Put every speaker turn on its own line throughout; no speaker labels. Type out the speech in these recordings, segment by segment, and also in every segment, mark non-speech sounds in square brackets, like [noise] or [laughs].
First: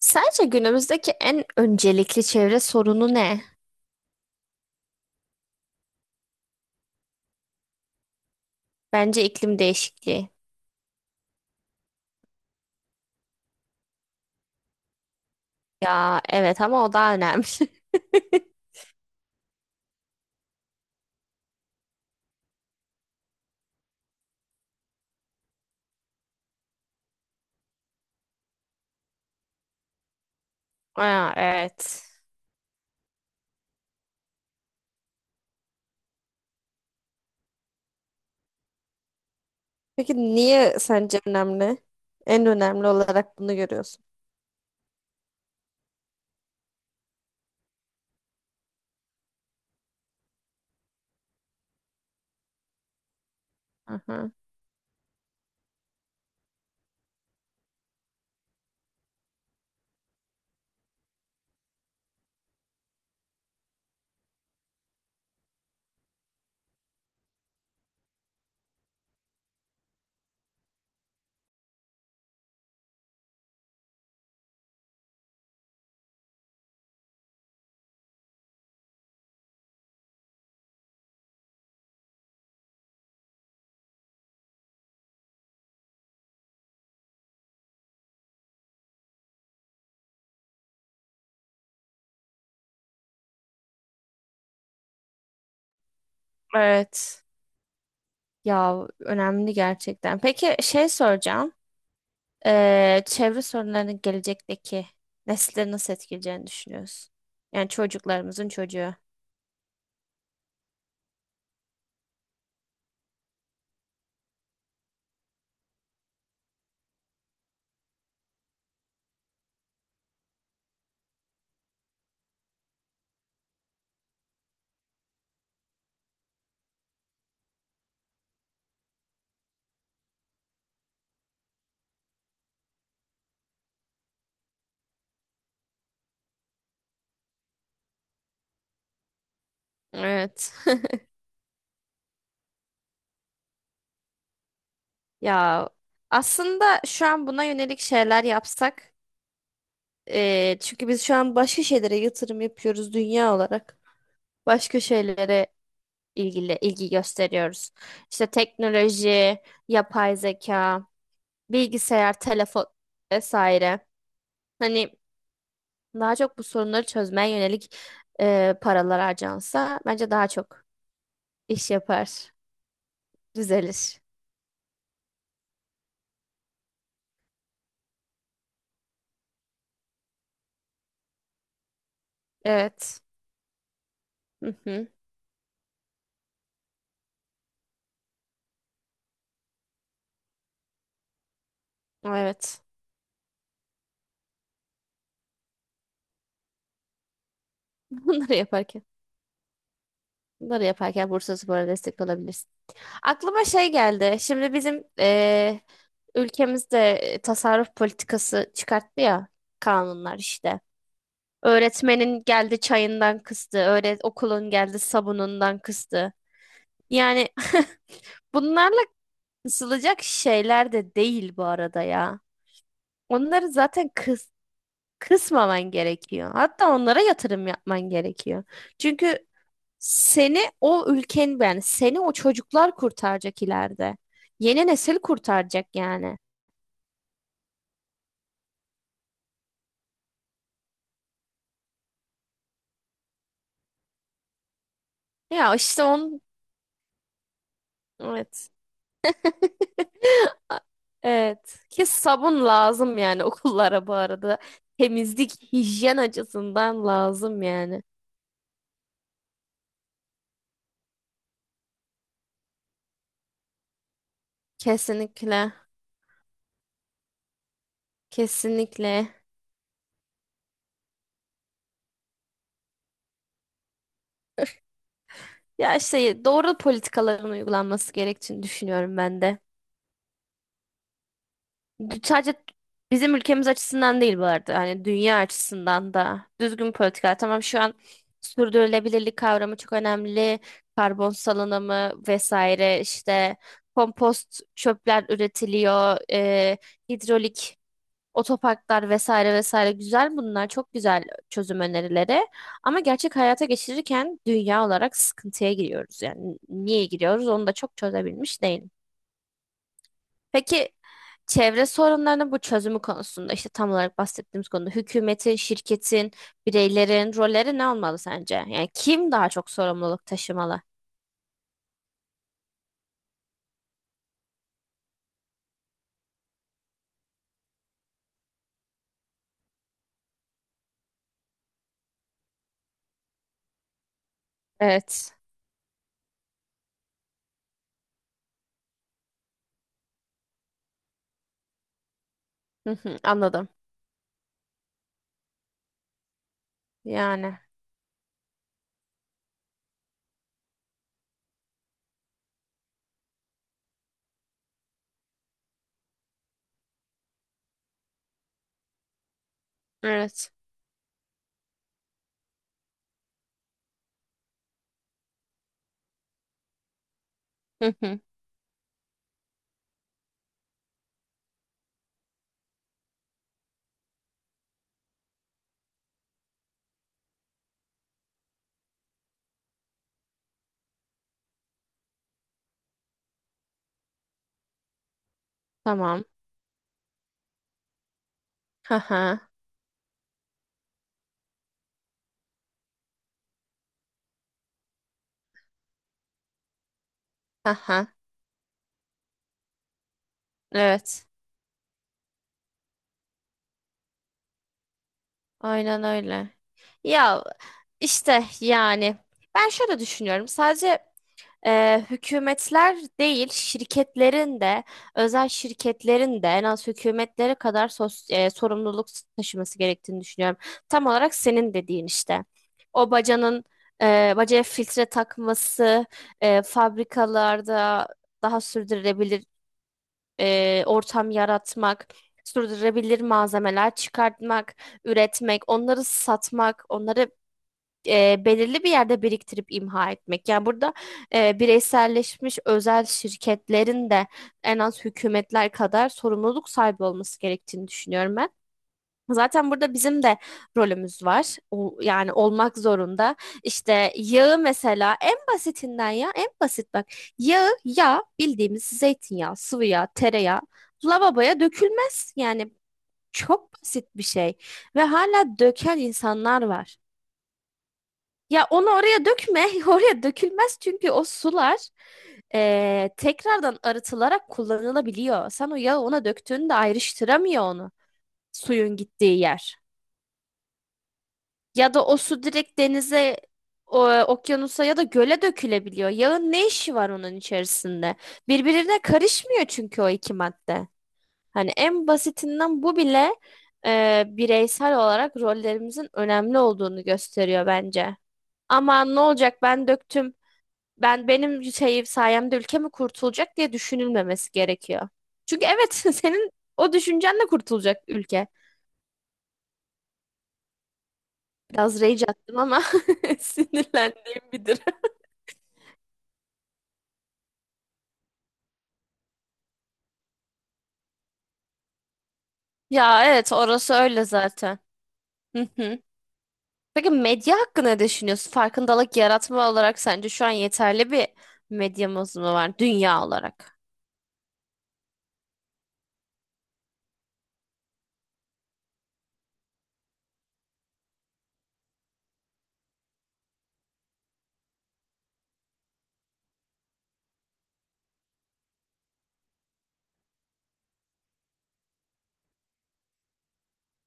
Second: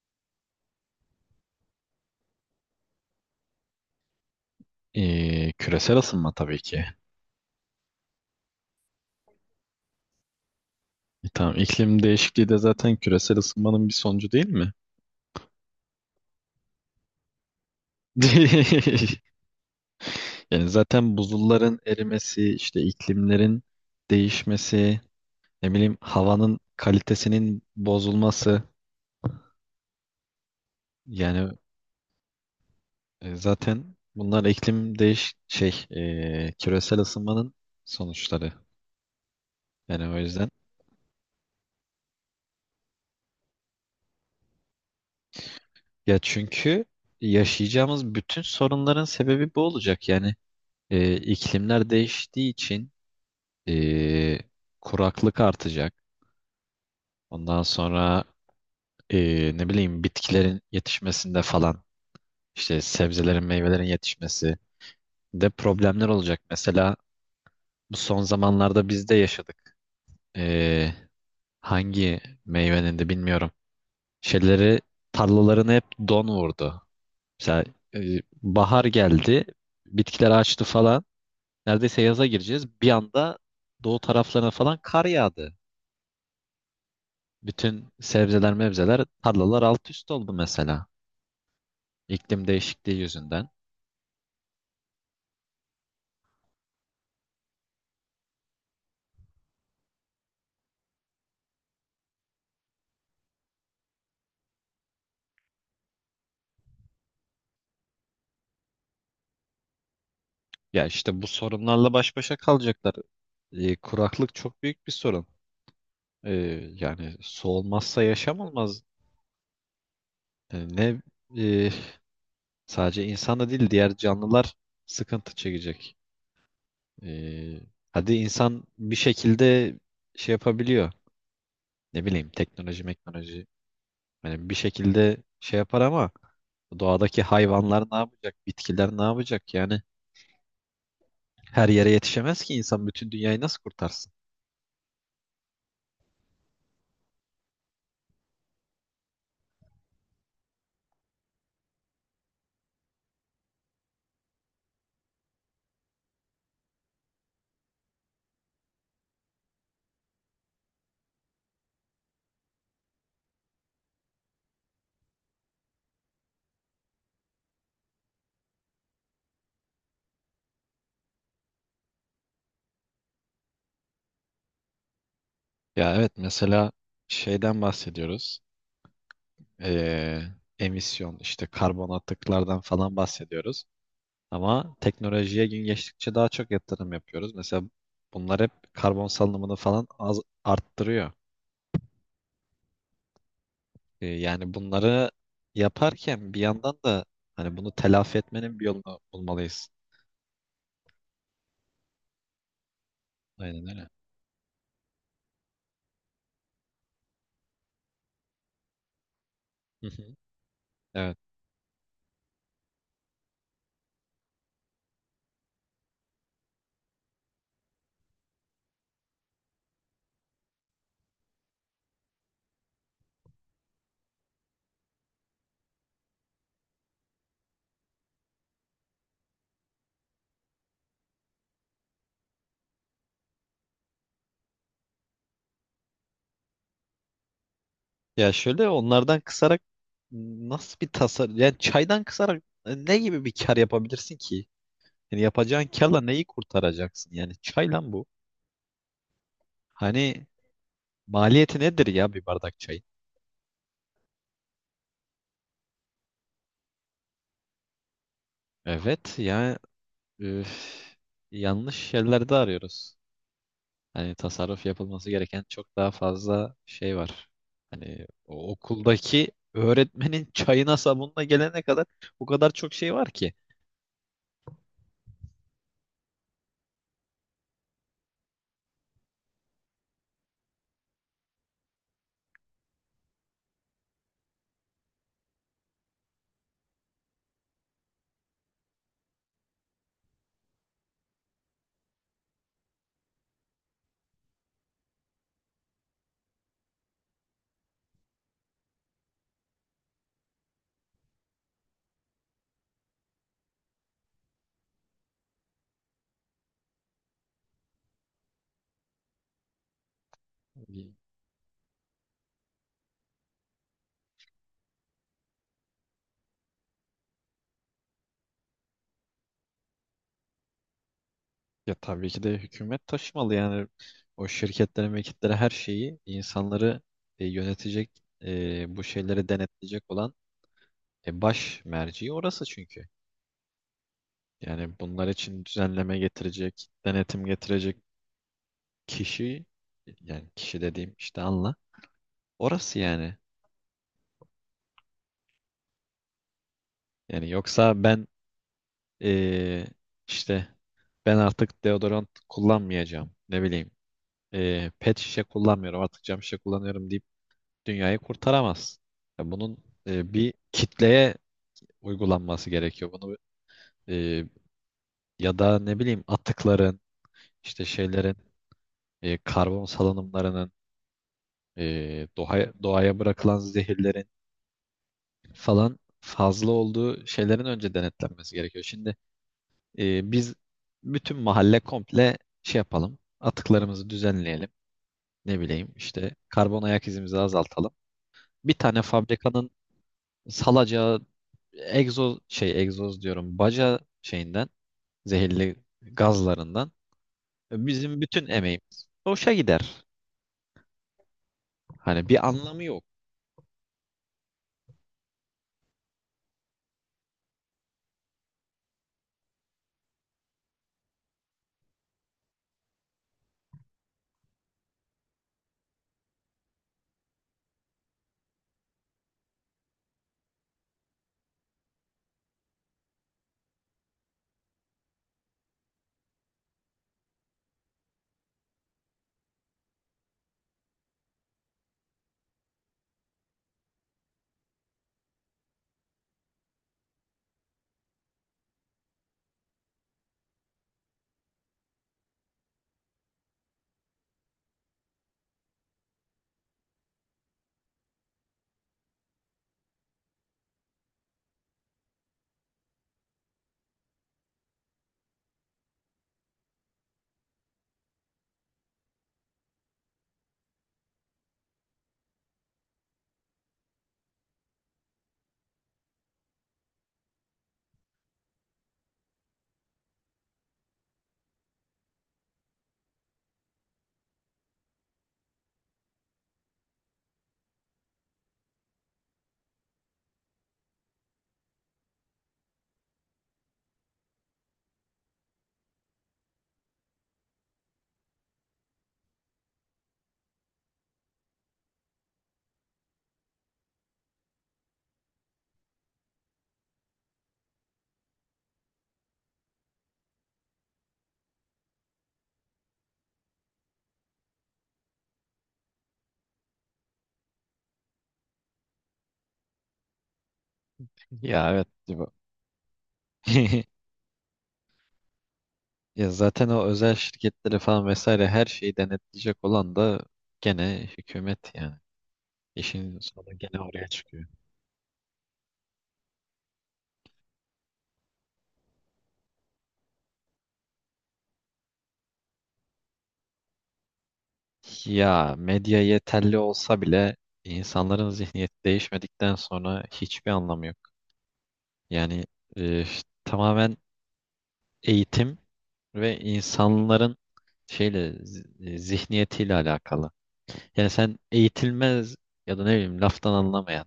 Sence günümüzdeki en öncelikli çevre sorunu ne?
Küresel ısınma tabii ki.
Bence iklim değişikliği.
Tamam, iklim değişikliği de zaten küresel ısınmanın bir sonucu değil mi?
Ya evet ama o daha önemli. [laughs]
[laughs] Yani zaten buzulların erimesi, işte iklimlerin değişmesi, ne bileyim havanın kalitesinin bozulması.
Aa,
Yani
evet.
zaten bunlar iklim değiş şey küresel ısınmanın sonuçları. Yani
Peki
o yüzden,
niye sence önemli? En önemli olarak bunu görüyorsun.
ya çünkü yaşayacağımız bütün sorunların sebebi bu olacak. Yani iklimler değiştiği için
Aha,
e, kuraklık artacak. Ondan sonra ne bileyim bitkilerin yetişmesinde falan, işte sebzelerin meyvelerin yetişmesi de problemler olacak. Mesela bu son zamanlarda biz de yaşadık. E, Hangi meyvenin de bilmiyorum. Şeyleri, tarlalarını hep don vurdu. Mesela e, bahar geldi, bitkiler açtı falan. Neredeyse yaza gireceğiz. Bir anda doğu taraflarına falan kar yağdı. Bütün sebzeler mevzeler tarlalar alt üst oldu mesela. İklim değişikliği yüzünden.
evet. Ya önemli gerçekten. Peki şey soracağım. Çevre sorunlarının gelecekteki nesleri nasıl etkileyeceğini düşünüyorsun? Yani çocuklarımızın çocuğu.
Ya işte bu sorunlarla baş başa kalacaklar. Kuraklık çok büyük bir sorun. E, Yani su olmazsa yaşam olmaz. E, ne e, Sadece insan da değil, diğer canlılar sıkıntı çekecek. E, Hadi insan bir şekilde şey yapabiliyor. Ne bileyim, teknoloji, meknoloji. Yani bir şekilde şey yapar ama doğadaki hayvanlar ne yapacak? Bitkiler ne yapacak? Yani
Evet. [laughs]
her yere yetişemez ki insan, bütün dünyayı nasıl kurtarsın?
Ya aslında şu an buna yönelik şeyler yapsak çünkü biz şu an başka şeylere yatırım yapıyoruz dünya olarak. Başka şeylere ilgili ilgi gösteriyoruz. İşte teknoloji, yapay zeka, bilgisayar, telefon vesaire. Hani daha çok bu sorunları çözmeye yönelik paralar harcansa bence daha çok iş yapar, düzelir.
Ya evet, mesela şeyden bahsediyoruz. Ee, Emisyon, işte karbon atıklardan falan
Evet.
bahsediyoruz.
Hı
Ama
hı.
teknolojiye gün geçtikçe daha çok yatırım yapıyoruz. Mesela bunlar hep karbon salınımını falan az arttırıyor.
Evet.
Yani bunları yaparken bir yandan da hani bunu
[laughs]
telafi
Bunları
etmenin bir
yaparken,
yolunu bulmalıyız.
bunları yaparken Bursaspor'a destek olabilir. Aklıma
Aynen
şey
öyle.
geldi. Şimdi bizim ülkemizde tasarruf politikası çıkarttı ya,
Hı hı.
kanunlar işte.
Evet.
Öğretmenin geldi çayından kıstı, öğret okulun geldi sabunundan kıstı. Yani [laughs] bunlarla kısılacak şeyler de değil bu arada ya. Onları zaten kısmaman gerekiyor. Hatta onlara yatırım yapman gerekiyor. Çünkü seni o ülken, yani seni o çocuklar kurtaracak ileride. Yeni nesil kurtaracak yani.
Ya şöyle, onlardan kısarak nasıl bir tasar, yani çaydan kısarak ne gibi bir kar yapabilirsin ki? Yani
Ya
yapacağın
işte
karla
on
neyi kurtaracaksın? Yani çay lan bu.
Evet. [laughs]
Hani
Evet.
maliyeti nedir
Ki
ya bir
sabun
bardak çayın?
lazım yani [laughs] okullara bu arada. Temizlik, hijyen açısından lazım yani.
Evet ya, üf, yanlış yerlerde arıyoruz. Hani tasarruf yapılması gereken
Kesinlikle.
çok daha fazla şey var. Hani o
Kesinlikle.
okuldaki öğretmenin çayına sabunla gelene kadar o kadar çok şey var ki.
Ya işte doğru politikaların uygulanması gerektiğini düşünüyorum ben de. Sadece bizim ülkemiz açısından değil bu arada. Hani dünya açısından da düzgün politika. Tamam, şu an sürdürülebilirlik kavramı çok önemli. Karbon salınımı vesaire, işte kompost çöpler üretiliyor. Hidrolik otoparklar vesaire vesaire, güzel bunlar, çok güzel çözüm önerileri. Ama gerçek hayata geçirirken dünya olarak sıkıntıya giriyoruz. Yani niye giriyoruz onu da çok çözebilmiş değil. Peki çevre sorunlarının bu çözümü konusunda, işte tam olarak bahsettiğimiz konuda, hükümetin, şirketin, bireylerin rolleri ne olmalı sence? Yani kim daha çok sorumluluk taşımalı?
Ya tabii ki de hükümet taşımalı, yani o şirketlere, mülkiyetlere, her şeyi, insanları yönetecek, bu şeyleri denetleyecek olan baş merci orası çünkü. Yani bunlar
Evet.
için düzenleme getirecek, denetim getirecek kişi, yani kişi dediğim işte, anla,
Hı
orası
hı,
yani.
anladım.
Yani
Yani.
yoksa ben, e, işte, ben artık deodorant kullanmayacağım, ne bileyim, pet şişe kullanmıyorum artık, cam şişe kullanıyorum deyip dünyayı kurtaramazsın. Ya bunun
Evet.
bir kitleye uygulanması gerekiyor. Bunu, e, ya da ne bileyim atıkların, işte
Hı hı,
şeylerin, karbon salınımlarının, doğaya bırakılan zehirlerin falan fazla olduğu şeylerin önce denetlenmesi gerekiyor. Şimdi biz bütün mahalle komple şey yapalım, atıklarımızı düzenleyelim. Ne bileyim,
tamam.
işte karbon ayak izimizi azaltalım. Bir
Hı
tane
hı.
fabrikanın salacağı egzoz diyorum, baca şeyinden zehirli gazlarından
Hı hı.
bizim bütün emeğimiz boşa gider.
Evet.
Hani bir anlamı yok.
Aynen öyle. Ya işte yani ben şöyle düşünüyorum. Sadece hükümetler değil, şirketlerin de, özel şirketlerin de en az hükümetlere kadar sorumluluk taşıması gerektiğini düşünüyorum. Tam olarak senin dediğin işte. O bacanın, bacaya filtre takması, fabrikalarda daha sürdürülebilir ortam yaratmak, sürdürülebilir malzemeler çıkartmak, üretmek, onları satmak, onları belirli bir yerde biriktirip imha etmek. Yani burada bireyselleşmiş özel şirketlerin de en az hükümetler kadar sorumluluk sahibi olması gerektiğini düşünüyorum ben. Zaten burada bizim de rolümüz var. O, yani olmak zorunda. İşte yağı mesela, en basitinden, ya en basit bak. Yağı, yağ bildiğimiz zeytinyağı, sıvı yağ, tereyağı lavaboya dökülmez. Yani çok basit bir şey ve hala döken insanlar var. Ya onu oraya dökme. [laughs] Oraya dökülmez çünkü o sular tekrardan arıtılarak kullanılabiliyor. Sen o yağı ona döktüğünde ayrıştıramıyor onu suyun gittiği yer. Ya da o su direkt denize, o, okyanusa ya da göle dökülebiliyor. Yağın ne işi var onun içerisinde? Birbirine karışmıyor çünkü o iki madde. Hani en basitinden bu bile bireysel olarak rollerimizin önemli olduğunu gösteriyor bence. Ama ne olacak, ben döktüm, ben benim şey sayemde ülke mi kurtulacak diye düşünülmemesi gerekiyor. Çünkü evet, [laughs] senin o düşüncenle kurtulacak ülke.
[laughs] Ya, evet
Biraz
gibi.
rage attım ama [laughs]
[laughs]
sinirlendiğim bir durum.
Ya zaten o özel şirketleri falan vesaire her şeyi denetleyecek olan da gene hükümet yani. İşin
Ya evet,
sonu gene
orası
oraya
öyle
çıkıyor.
zaten. Hı hı. Peki medya hakkında ne düşünüyorsun? Farkındalık yaratma olarak sence şu an yeterli bir medyamız mı var dünya olarak?
Ya medya yeterli olsa bile insanların zihniyeti değişmedikten sonra hiçbir anlamı yok. Yani e, tamamen eğitim ve insanların zihniyetiyle alakalı. Yani sen eğitilmez ya da ne bileyim, laftan anlamayan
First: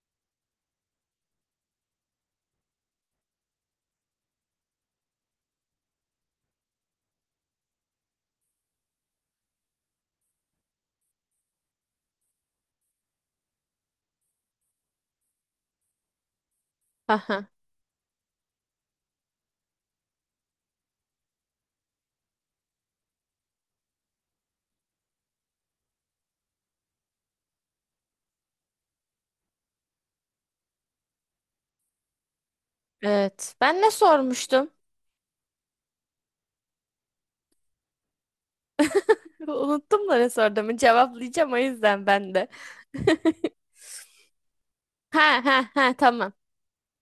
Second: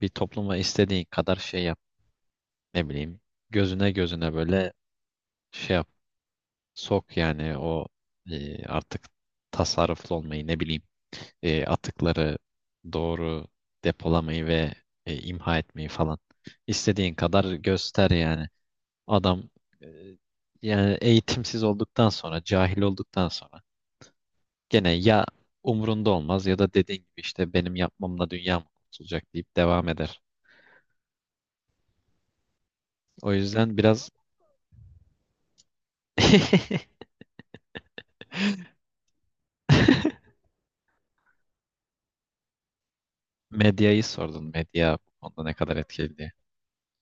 bir topluma istediğin kadar şey yap. Ne bileyim, gözüne gözüne böyle şey yap. Sok yani o, artık tasarruflu olmayı, ne bileyim, atıkları doğru depolamayı ve imha etmeyi falan. İstediğin
Aha,
kadar göster yani. Adam, e, yani eğitimsiz olduktan sonra, cahil olduktan sonra, gene ya umrunda olmaz, ya da dediğin gibi işte, benim yapmamla dünya mı kurtulacak deyip devam eder. O
evet.
yüzden
Ben ne
biraz
sormuştum?
[laughs]
[laughs] Unuttum da ne sorduğumu cevaplayacağım o yüzden ben de.
medyayı sordun. Medya bu
Ha
konuda ne
ha
kadar
ha,
etkili diye.
tamam.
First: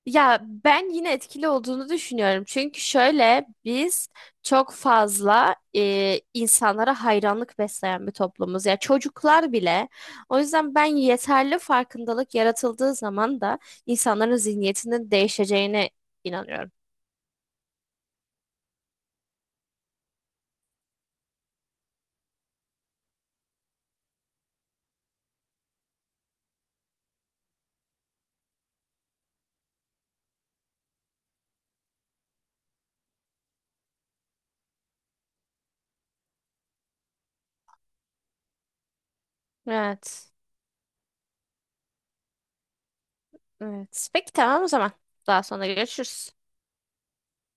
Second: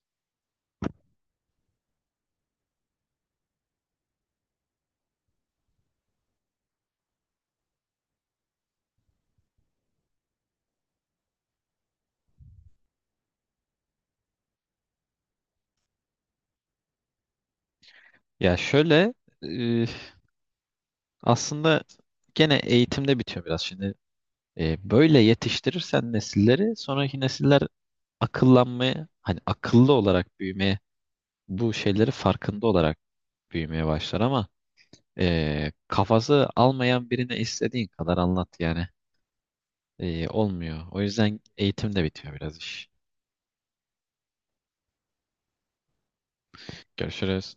Ya ben yine etkili olduğunu düşünüyorum. Çünkü şöyle, biz çok fazla insanlara hayranlık besleyen bir toplumuz. Ya çocuklar bile. O yüzden ben yeterli farkındalık yaratıldığı zaman da insanların zihniyetinin değişeceğine inanıyorum.
Ya şöyle, e, aslında gene eğitimde bitiyor biraz şimdi. Böyle yetiştirirsen nesilleri, sonraki nesiller akıllanmaya, hani akıllı olarak büyümeye, bu şeyleri farkında olarak büyümeye başlar, ama kafası almayan birine istediğin kadar anlat yani.
Evet.
Olmuyor. O yüzden eğitim de bitiyor biraz iş.
Evet. Peki tamam o zaman. Daha sonra görüşürüz.
Görüşürüz.